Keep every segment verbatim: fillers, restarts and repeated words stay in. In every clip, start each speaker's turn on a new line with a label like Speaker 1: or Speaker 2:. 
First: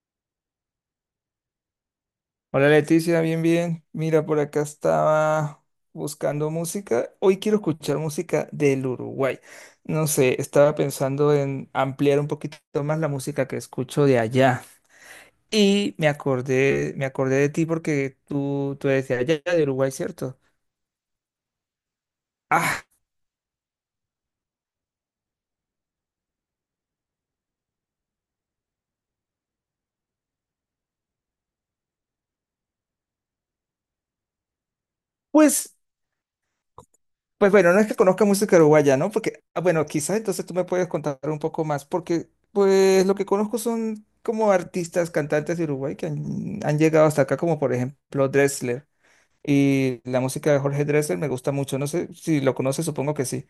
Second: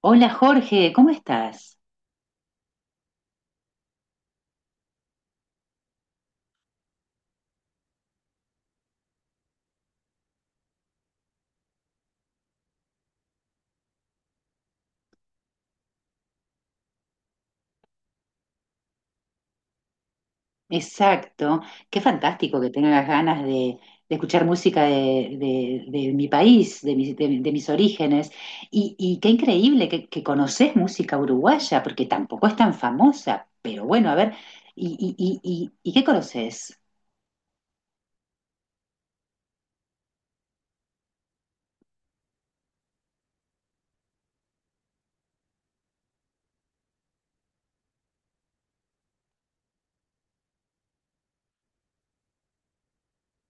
Speaker 1: Hola Jorge, ¿cómo estás?
Speaker 2: Hola Leticia, bien, bien. Mira, por acá estaba buscando música. Hoy quiero escuchar música del Uruguay. No sé, estaba pensando en ampliar un poquito más la música que escucho de allá. Y me acordé, me acordé de ti porque tú, tú eres de allá, de Uruguay, ¿cierto?
Speaker 1: Exacto, qué fantástico que
Speaker 2: Ah,
Speaker 1: tengas ganas de, de escuchar música de, de- de mi país, de mis, de- de mis orígenes. Y, y qué increíble que, que conoces música uruguaya, porque tampoco es tan famosa. Pero bueno, a ver, ¿y, y- y-
Speaker 2: pues
Speaker 1: y- y qué conoces?
Speaker 2: pues bueno, no es que conozca música uruguaya, ¿no? Porque, ah, bueno, quizás entonces tú me puedes contar un poco más, porque pues lo que conozco son como artistas, cantantes de Uruguay que han, han llegado hasta acá, como por ejemplo Dressler. Y la música de Jorge Dressler me gusta mucho, no sé si lo conoces, supongo que sí.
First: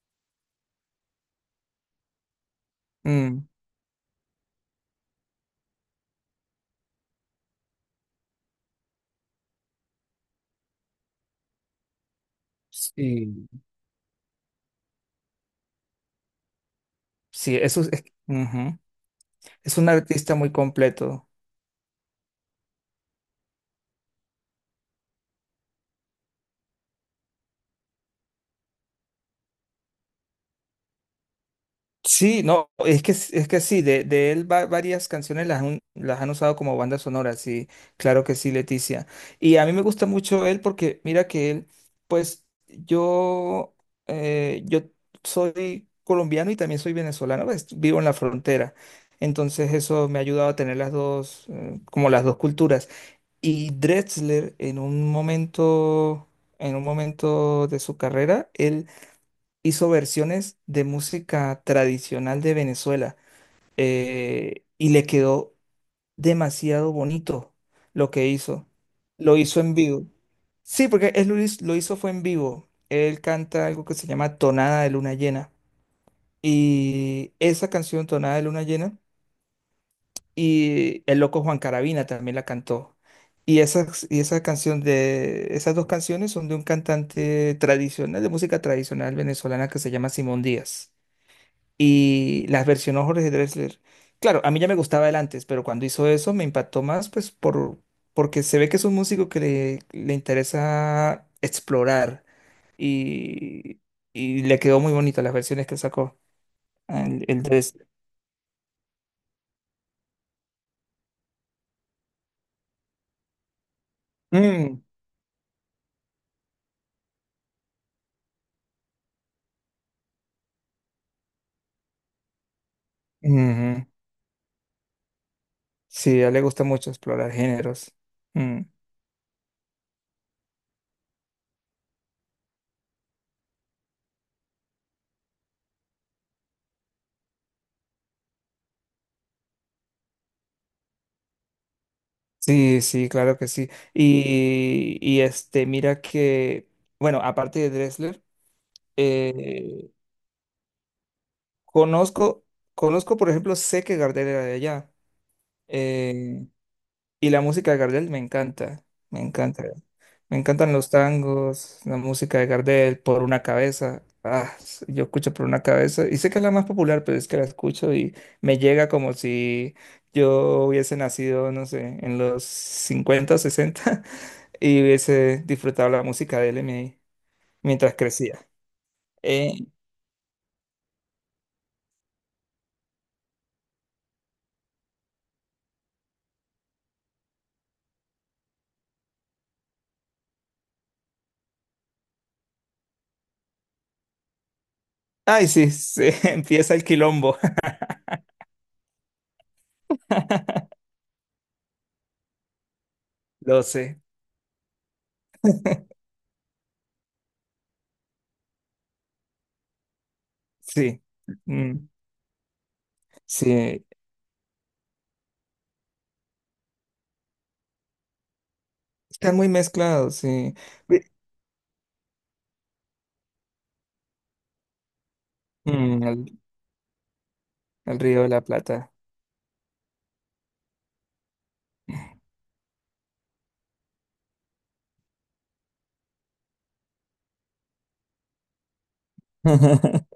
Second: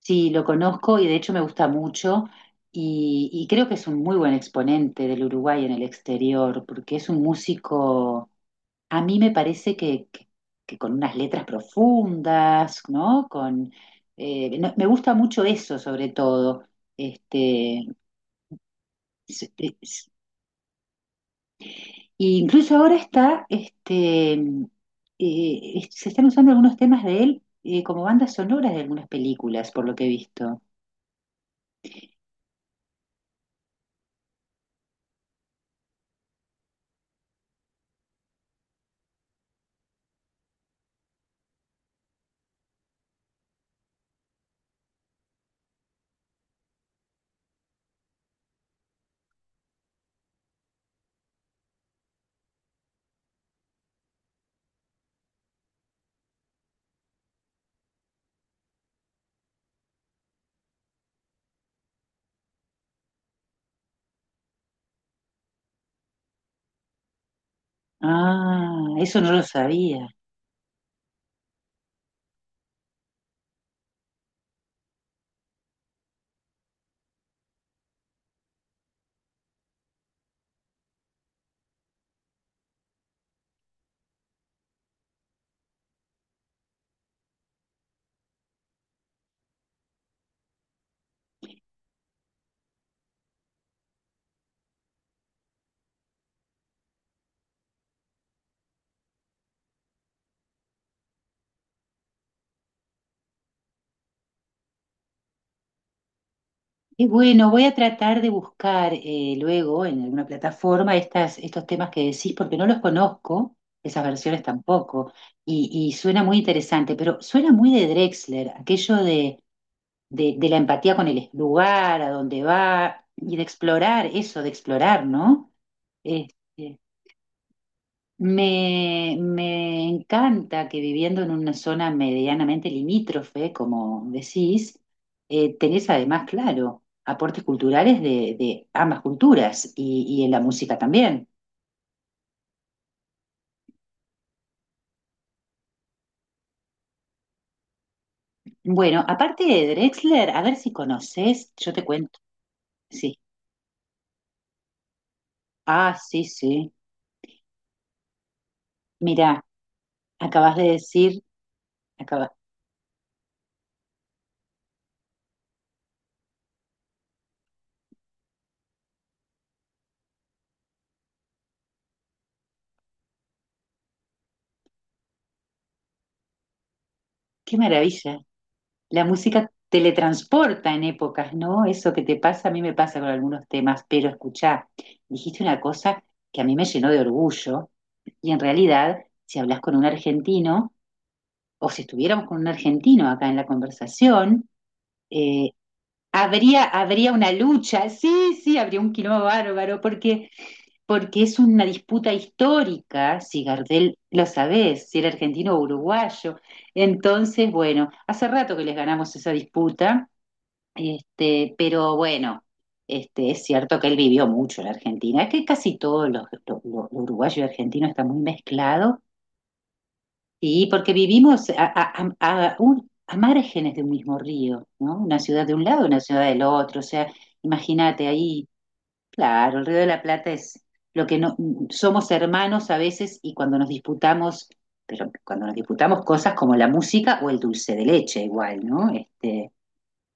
Speaker 1: Sí, lo conozco y de hecho me gusta mucho y, y
Speaker 2: Mm,
Speaker 1: creo que es un muy buen exponente del Uruguay en el exterior, porque es un músico. A mí me parece que, que- Que con unas letras profundas, ¿no?
Speaker 2: sí,
Speaker 1: Con, eh, no- me gusta mucho eso, sobre todo.
Speaker 2: sí, eso
Speaker 1: Este,
Speaker 2: es, ujú.
Speaker 1: s-
Speaker 2: Es un
Speaker 1: es-
Speaker 2: artista muy completo.
Speaker 1: y incluso ahora está, este, mm, eh, es- se están usando algunos temas de él eh, como bandas sonoras de algunas películas, por lo que he visto.
Speaker 2: Sí, no, es que, es que sí, de, de él va- varias canciones las, han- las han usado como banda sonora, sí, claro que sí, Leticia. Y a mí me gusta mucho él porque mira que él, pues yo, eh, yo soy colombiano y también soy venezolano, pues, vivo en la frontera. Entonces eso me ha ayudado a tener las dos, eh, como las dos culturas. Y Drexler en un momento, en un momento de su carrera, él hizo versiones de música tradicional de Venezuela eh, y le quedó demasiado bonito lo que hizo.
Speaker 1: Ah, eso no
Speaker 2: Lo
Speaker 1: lo
Speaker 2: hizo en vivo.
Speaker 1: sabía.
Speaker 2: Sí, porque él lo hiz- lo hizo fue en vivo. Él canta algo que se llama Tonada de Luna Llena. Y esa canción, Tonada de Luna Llena, y el loco Juan Carabina también la cantó. Y esas, y esa canción de, esas dos canciones son de un cantante tradicional, de música tradicional venezolana que se llama Simón Díaz, y las versionó Jorge Drexler. Claro, a mí ya me gustaba él antes, pero cuando hizo eso me impactó más, pues por, porque se ve que es un músico que le, le interesa explorar, y, y le quedó muy bonita las versiones que sacó
Speaker 1: Y
Speaker 2: el, el
Speaker 1: bueno, voy a
Speaker 2: Drexler.
Speaker 1: tratar de buscar eh, luego en alguna plataforma estas, estos temas que decís, porque no los conozco, esas versiones
Speaker 2: Mm,
Speaker 1: tampoco, y, y suena muy interesante, pero suena muy de Drexler, aquello de, de, de la empatía con el lugar, a dónde va, y de
Speaker 2: ujú.
Speaker 1: explorar eso, de explorar, ¿no?
Speaker 2: Sí, a él le gusta
Speaker 1: Este,
Speaker 2: mucho explorar géneros. Mm.
Speaker 1: me, me encanta que viviendo en una zona medianamente limítrofe, como decís, eh, tenés además, claro, aportes culturales de, de ambas culturas y, y en la música también.
Speaker 2: Sí, sí, claro que sí. Y, y este, mira que, bueno, aparte de Drexler,
Speaker 1: Bueno, aparte de
Speaker 2: eh,
Speaker 1: Drexler, a ver si conoces, yo te cuento.
Speaker 2: conozco, conozco,
Speaker 1: Sí.
Speaker 2: por ejemplo, sé que Gardel era de allá.
Speaker 1: Ah, sí,
Speaker 2: eh,
Speaker 1: sí.
Speaker 2: y la música de Gardel me encanta, me
Speaker 1: Mirá,
Speaker 2: encanta. Me
Speaker 1: acabas de
Speaker 2: encantan los
Speaker 1: decir,
Speaker 2: tangos, la
Speaker 1: acaba-
Speaker 2: música de Gardel, Por una cabeza. Ah, s- yo escucho Por una cabeza y sé que es la más popular, pero es que la escucho y me llega como si yo hubiese nacido, no sé, en los cincuenta o sesenta y hubiese disfrutado la música de él mi-
Speaker 1: qué
Speaker 2: mientras
Speaker 1: maravilla.
Speaker 2: crecía.
Speaker 1: La música
Speaker 2: Eh,
Speaker 1: teletransporta en épocas, ¿no? Eso que te pasa, a mí me pasa con algunos temas, pero escuchá, dijiste una cosa que a mí me llenó de orgullo y, en realidad, si hablas con un argentino o si estuviéramos con un argentino acá en la conversación,
Speaker 2: Ay,
Speaker 1: eh,
Speaker 2: sí, sí,
Speaker 1: habría,
Speaker 2: empieza el
Speaker 1: habría una
Speaker 2: quilombo.
Speaker 1: lucha, sí, sí, habría un quilombo bárbaro, porque, porque es una disputa histórica, si
Speaker 2: Lo
Speaker 1: Gardel
Speaker 2: sé.
Speaker 1: lo sabés, si era argentino o uruguayo. Entonces, bueno, hace rato que les ganamos esa disputa,
Speaker 2: Sí,
Speaker 1: este,
Speaker 2: mm,
Speaker 1: pero bueno, este, es cierto
Speaker 2: sí,
Speaker 1: que él vivió mucho en la Argentina. Es que casi todos los, los, los uruguayos y argentinos están muy mezclados,
Speaker 2: están muy mezclados, sí.
Speaker 1: y porque
Speaker 2: Ve-
Speaker 1: vivimos a, a, a- a un- a márgenes de un mismo río, ¿no? Una ciudad de un lado, una
Speaker 2: mm,
Speaker 1: ciudad
Speaker 2: el,
Speaker 1: del otro. O sea,
Speaker 2: el
Speaker 1: imagínate
Speaker 2: Río de la
Speaker 1: ahí,
Speaker 2: Plata.
Speaker 1: claro, el Río de la Plata es lo que, no somos hermanos a veces, y cuando nos disputamos, pero cuando nos disputamos cosas como la música o el dulce de leche, igual, ¿no? Este,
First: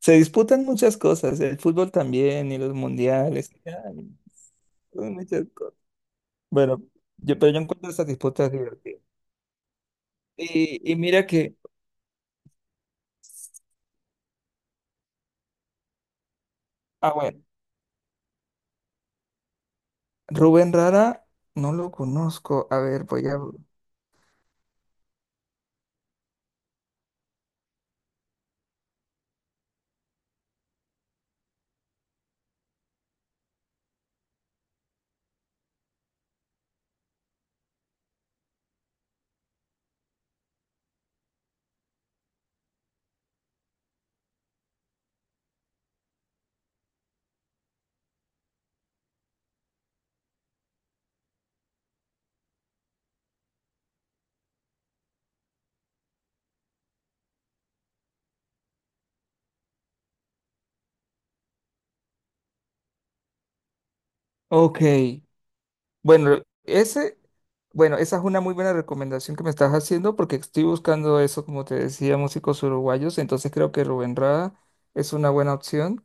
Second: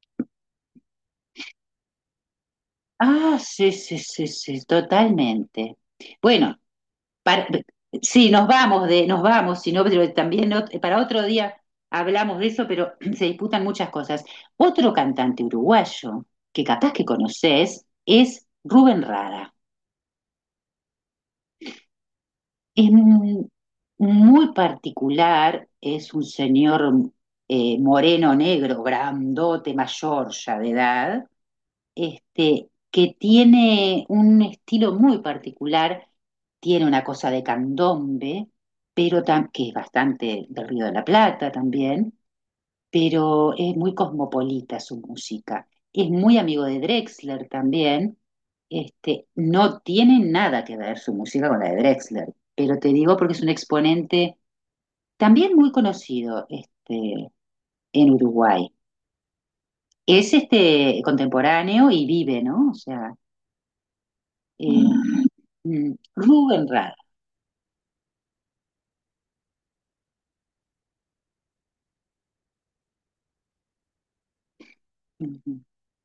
Speaker 2: Se disputan muchas cosas, el fútbol también y los
Speaker 1: Ah,
Speaker 2: mundiales.
Speaker 1: sí, sí,
Speaker 2: Ay,
Speaker 1: sí, sí,
Speaker 2: son muchas cosas.
Speaker 1: totalmente. Bueno,
Speaker 2: Bueno, yo,
Speaker 1: para-
Speaker 2: pero yo encuentro estas
Speaker 1: sí, nos
Speaker 2: disputas
Speaker 1: vamos
Speaker 2: divertidas.
Speaker 1: de, nos vamos, sino pero también ot-
Speaker 2: Y, y
Speaker 1: para otro
Speaker 2: mira
Speaker 1: día
Speaker 2: que,
Speaker 1: hablamos de eso, pero se disputan muchas cosas. Otro cantante uruguayo que capaz que
Speaker 2: ah, bueno,
Speaker 1: conoces es Rubén Rada.
Speaker 2: Rubén Rara, no lo conozco. A
Speaker 1: Es
Speaker 2: ver, voy a...
Speaker 1: m- Muy particular, es un señor eh, moreno, negro, grandote, mayor ya de edad, este, que tiene un estilo muy particular, tiene una cosa de candombe, pero tam- que es bastante del Río de la Plata también, pero es muy cosmopolita su música. Es muy amigo de Drexler también. Este, no tiene nada que ver su música con la de Drexler, pero te digo porque es un exponente también muy conocido, este, en Uruguay. Es este contemporáneo y vive, ¿no? O sea,
Speaker 2: Ok,
Speaker 1: eh, mm.
Speaker 2: bueno,
Speaker 1: Rubén Rada.
Speaker 2: ese, bueno, esa es una muy buena recomendación que me estás haciendo porque estoy buscando eso, como te decía, músicos uruguayos, entonces creo que Rubén Rada es una buena opción.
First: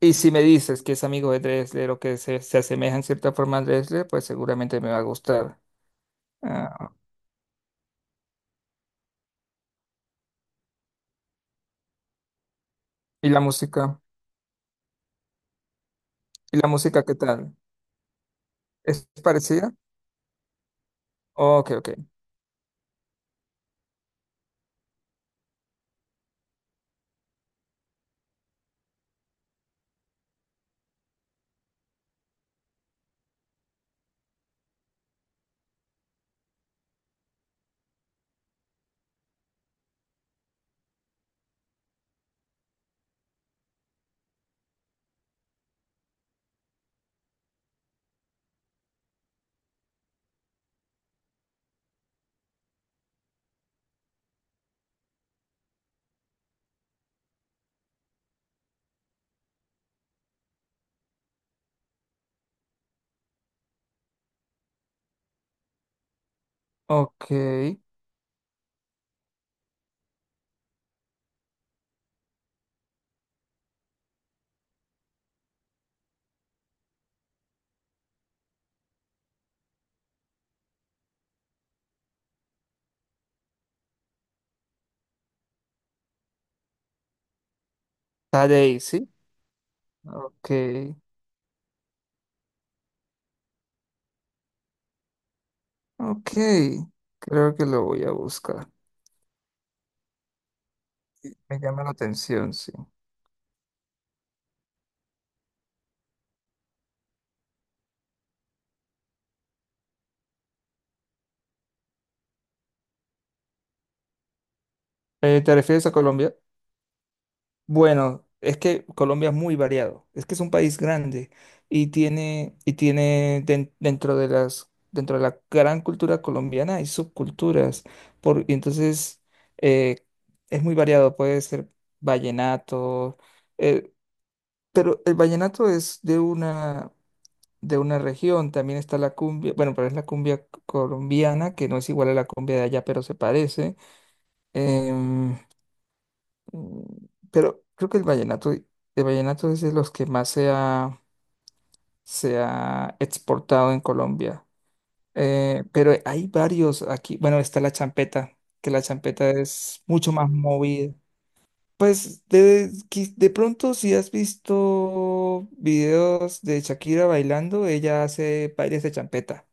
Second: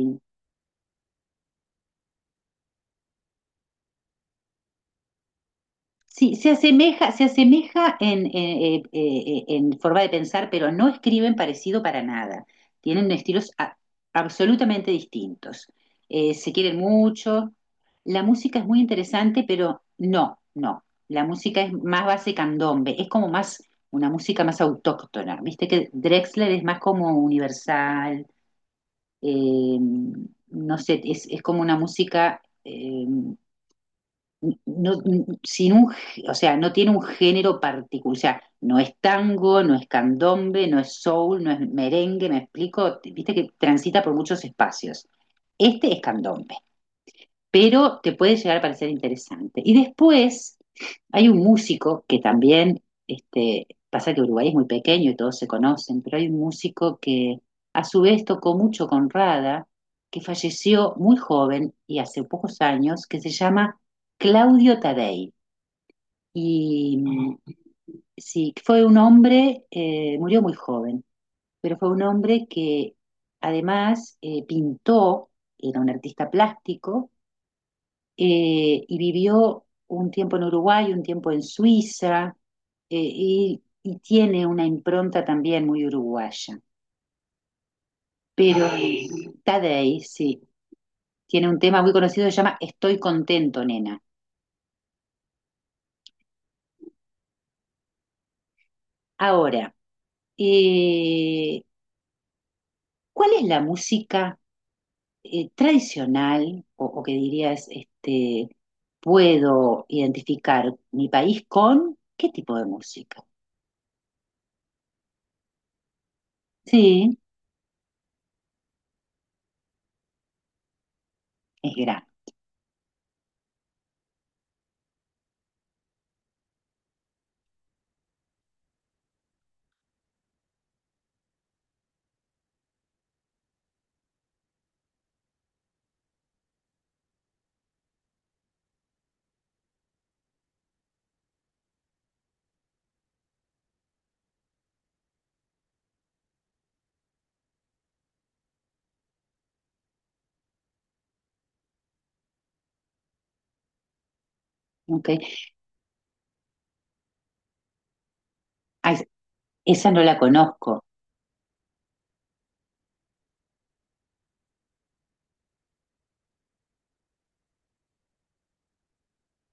Speaker 2: Y si me dices que es amigo de Dresler o que se, se asemeja en cierta forma a Dresler, pues seguramente me va a gustar.
Speaker 1: Sí, se
Speaker 2: Ah,
Speaker 1: asemeja, se asemeja en, eh, eh, eh, en, forma de pensar, pero no escriben parecido para nada. Tienen
Speaker 2: ¿y la
Speaker 1: estilos a,
Speaker 2: música?
Speaker 1: absolutamente distintos. Eh, se
Speaker 2: ¿Y la
Speaker 1: quieren
Speaker 2: música qué
Speaker 1: mucho.
Speaker 2: tal?
Speaker 1: La música es muy
Speaker 2: ¿Es
Speaker 1: interesante,
Speaker 2: parecida?
Speaker 1: pero no, no. La música
Speaker 2: Ok,
Speaker 1: es
Speaker 2: ok.
Speaker 1: más base candombe, es como más una música más autóctona. Viste que Drexler es más como universal, eh, no sé, es, es, como una música eh, no, sin un, o sea, no tiene un género particular, o sea, no es tango, no es candombe, no es soul, no es merengue, me explico, viste que transita por muchos espacios. Este es candombe, pero te puede llegar a parecer interesante. Y después hay un músico que también, este, pasa que Uruguay es muy pequeño y todos se conocen, pero hay un músico que a su vez tocó mucho con Rada, que falleció muy joven y hace pocos años, que se llama Claudio Tadei. Y
Speaker 2: Ok.
Speaker 1: mm, sí, fue un hombre, eh, murió muy joven, pero fue un hombre que además eh, pintó, era un artista plástico, eh, y vivió un tiempo en Uruguay, un tiempo en Suiza, eh, y, y tiene una impronta también muy uruguaya. Pero
Speaker 2: Tadei,
Speaker 1: ay,
Speaker 2: ¿sí?
Speaker 1: Tadei, sí,
Speaker 2: Ok.
Speaker 1: tiene un tema muy conocido que se llama Estoy contento, nena.
Speaker 2: Ok. Creo que lo voy a buscar.
Speaker 1: Ahora,
Speaker 2: Me
Speaker 1: eh,
Speaker 2: llama la atención, sí.
Speaker 1: ¿cuál es la música eh, tradicional o, o que dirías, este, puedo identificar mi país con qué tipo de música?
Speaker 2: Eh, ¿te refieres a Colombia?
Speaker 1: Sí,
Speaker 2: Bueno, es que Colombia es muy variado. Es que es un país grande
Speaker 1: es
Speaker 2: y
Speaker 1: gran.
Speaker 2: tiene, y tiene den- dentro de las, dentro de la gran cultura colombiana hay subculturas. Por, y entonces eh, es muy variado. Puede ser vallenato, eh, pero el vallenato es de una, de una región. También está la cumbia, bueno, pero es la cumbia colombiana, que no es igual a la cumbia de allá, pero se parece. em, Mm, Pero creo que el vallenato, el vallenato es de los que más se ha, se ha exportado en Colombia.
Speaker 1: Ok.
Speaker 2: Eh, pero hay varios aquí. Bueno, está la champeta, que la
Speaker 1: Ah,
Speaker 2: champeta es
Speaker 1: esa no
Speaker 2: mucho
Speaker 1: la
Speaker 2: más
Speaker 1: conozco.
Speaker 2: movida. Pues de, qui- de pronto si has visto videos de Shakira bailando, ella hace bailes de champeta,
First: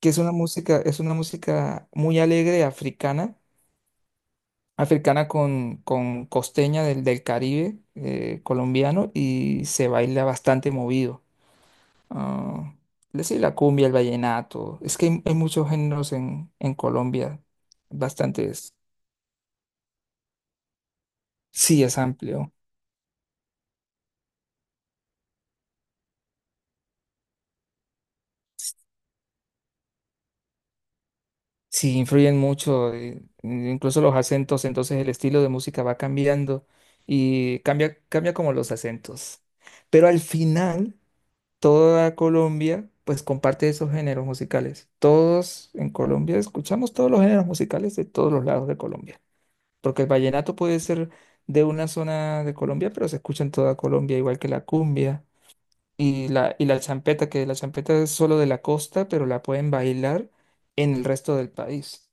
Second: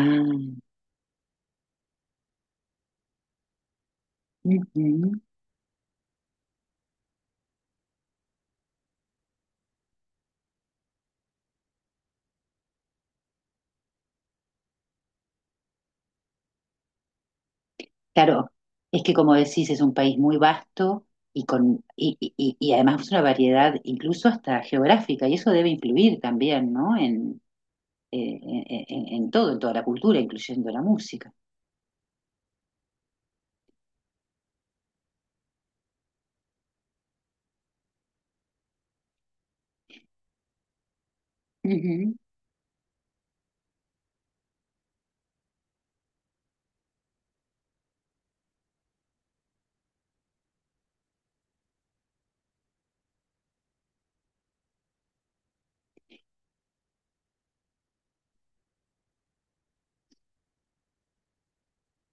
Speaker 2: que es una música, es una música muy alegre africana
Speaker 1: ujú.
Speaker 2: africana con, con costeña del, del Caribe eh, colombiano y se baila bastante movido. Ah, es decir, la cumbia, el vallenato. Es que hay, hay muchos géneros en, en Colombia,
Speaker 1: Claro,
Speaker 2: bastantes.
Speaker 1: es que como decís, es un país muy vasto y,
Speaker 2: Sí,
Speaker 1: con,
Speaker 2: es
Speaker 1: y, y,
Speaker 2: amplio.
Speaker 1: y- y además una variedad incluso hasta geográfica, y eso debe influir también, ¿no? En, eh, en, en- en todo, en toda la cultura, incluyendo la música.
Speaker 2: Sí, influyen mucho, eh, incluso los acentos, entonces el estilo de música va cambiando y cambia, cambia como los acentos. Pero al final
Speaker 1: Ujú.
Speaker 2: toda Colombia pues comparte esos géneros musicales. Todos en Colombia escuchamos todos los géneros musicales de todos los lados de Colombia, porque el vallenato puede ser de una zona de Colombia, pero se escucha en toda Colombia, igual que la cumbia y la, y la champeta, que la champeta es solo de la costa, pero la pueden bailar en el resto del país.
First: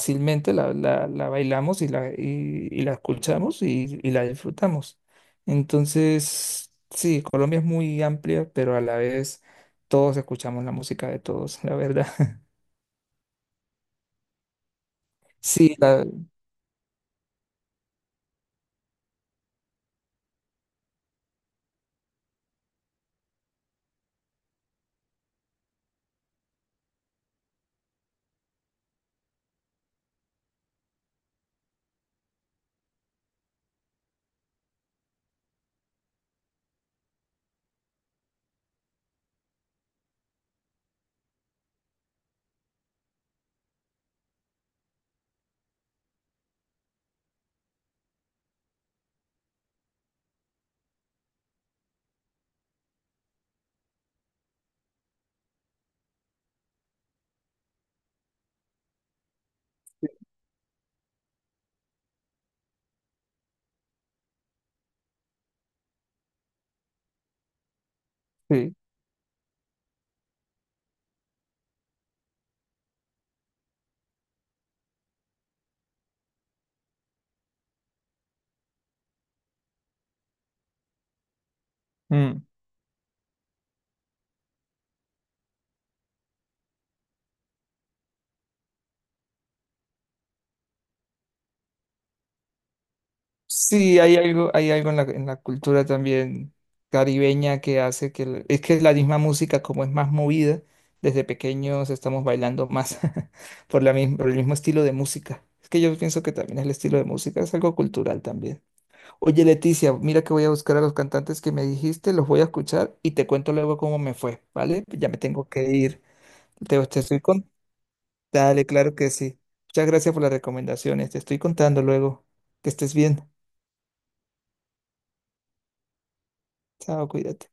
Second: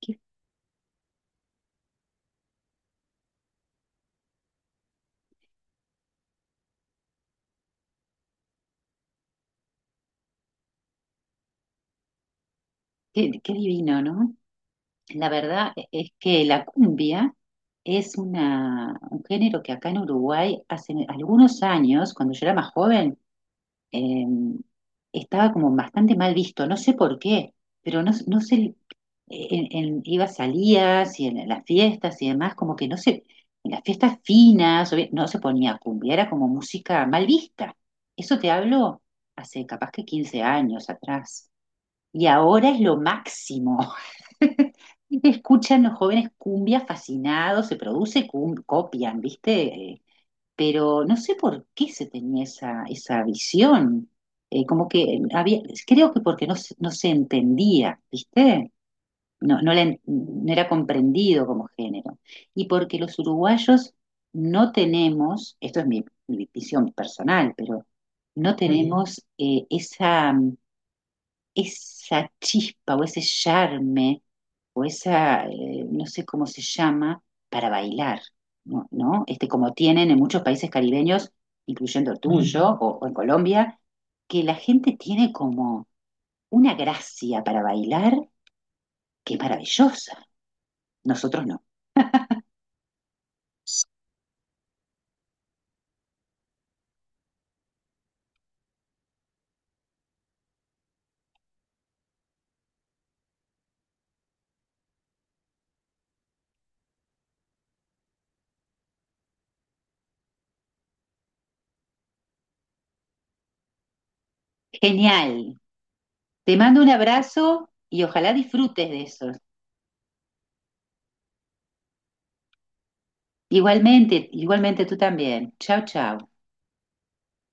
Speaker 1: Qué,
Speaker 2: la, la, la bailamos y la, y, y la escuchamos y, y la disfrutamos. Entonces, sí, Colombia es muy amplia, pero a la vez todos escuchamos la música de todos, la verdad.
Speaker 1: qué- qué divino, ¿no? La verdad
Speaker 2: Sí, la,
Speaker 1: es que la cumbia es una, un género que acá en Uruguay hace algunos años, cuando yo era más joven, eh, estaba como bastante mal visto, no sé por qué, pero no, no se, en, en- iba a salidas y en, las fiestas y demás, como que no se, en las fiestas finas, obvi- no se ponía cumbia, era como música mal vista. Eso te hablo hace capaz que quince años atrás. Y ahora es lo máximo. Escuchan los jóvenes cumbia fascinados, se produce, cum- copian, ¿viste? Pero no sé por qué se tenía esa, esa visión. Eh, como que había, creo que porque no, se- no se entendía, ¿viste? No, no, la en- no era comprendido como género. Y porque los uruguayos no tenemos, esto es mi, mi visión personal, pero no
Speaker 2: sí.
Speaker 1: tenemos eh, esa mm, esa chispa o ese charme o esa, eh, no sé cómo se llama, para bailar, ¿no? ¿No? Este, como tienen en muchos países caribeños, incluyendo el Mm.
Speaker 2: Mm.
Speaker 1: tuyo o, o en Colombia, que la gente tiene como una gracia para bailar que es maravillosa. Nosotros no.
Speaker 2: Sí, hay algo, hay algo en la, en la cultura también caribeña que hace que... el- Es que la misma música, como es más movida, desde pequeños estamos bailando más por la mis- por el mismo estilo de música. Es que yo pienso que también el estilo de música es algo cultural también. Oye, Leticia, mira que voy a buscar a los cantantes que me dijiste, los voy a escuchar y te cuento luego cómo me fue, ¿vale? Ya me tengo
Speaker 1: Genial.
Speaker 2: que ir.
Speaker 1: Te mando
Speaker 2: Te,
Speaker 1: un
Speaker 2: te estoy con...
Speaker 1: abrazo y ojalá
Speaker 2: Dale,
Speaker 1: disfrutes
Speaker 2: claro
Speaker 1: de
Speaker 2: que
Speaker 1: eso.
Speaker 2: sí. Muchas gracias por las recomendaciones. Te estoy contando luego. Que estés bien.
Speaker 1: Igualmente, igualmente tú también. Chao, chao.
Speaker 2: Chao, cuídate.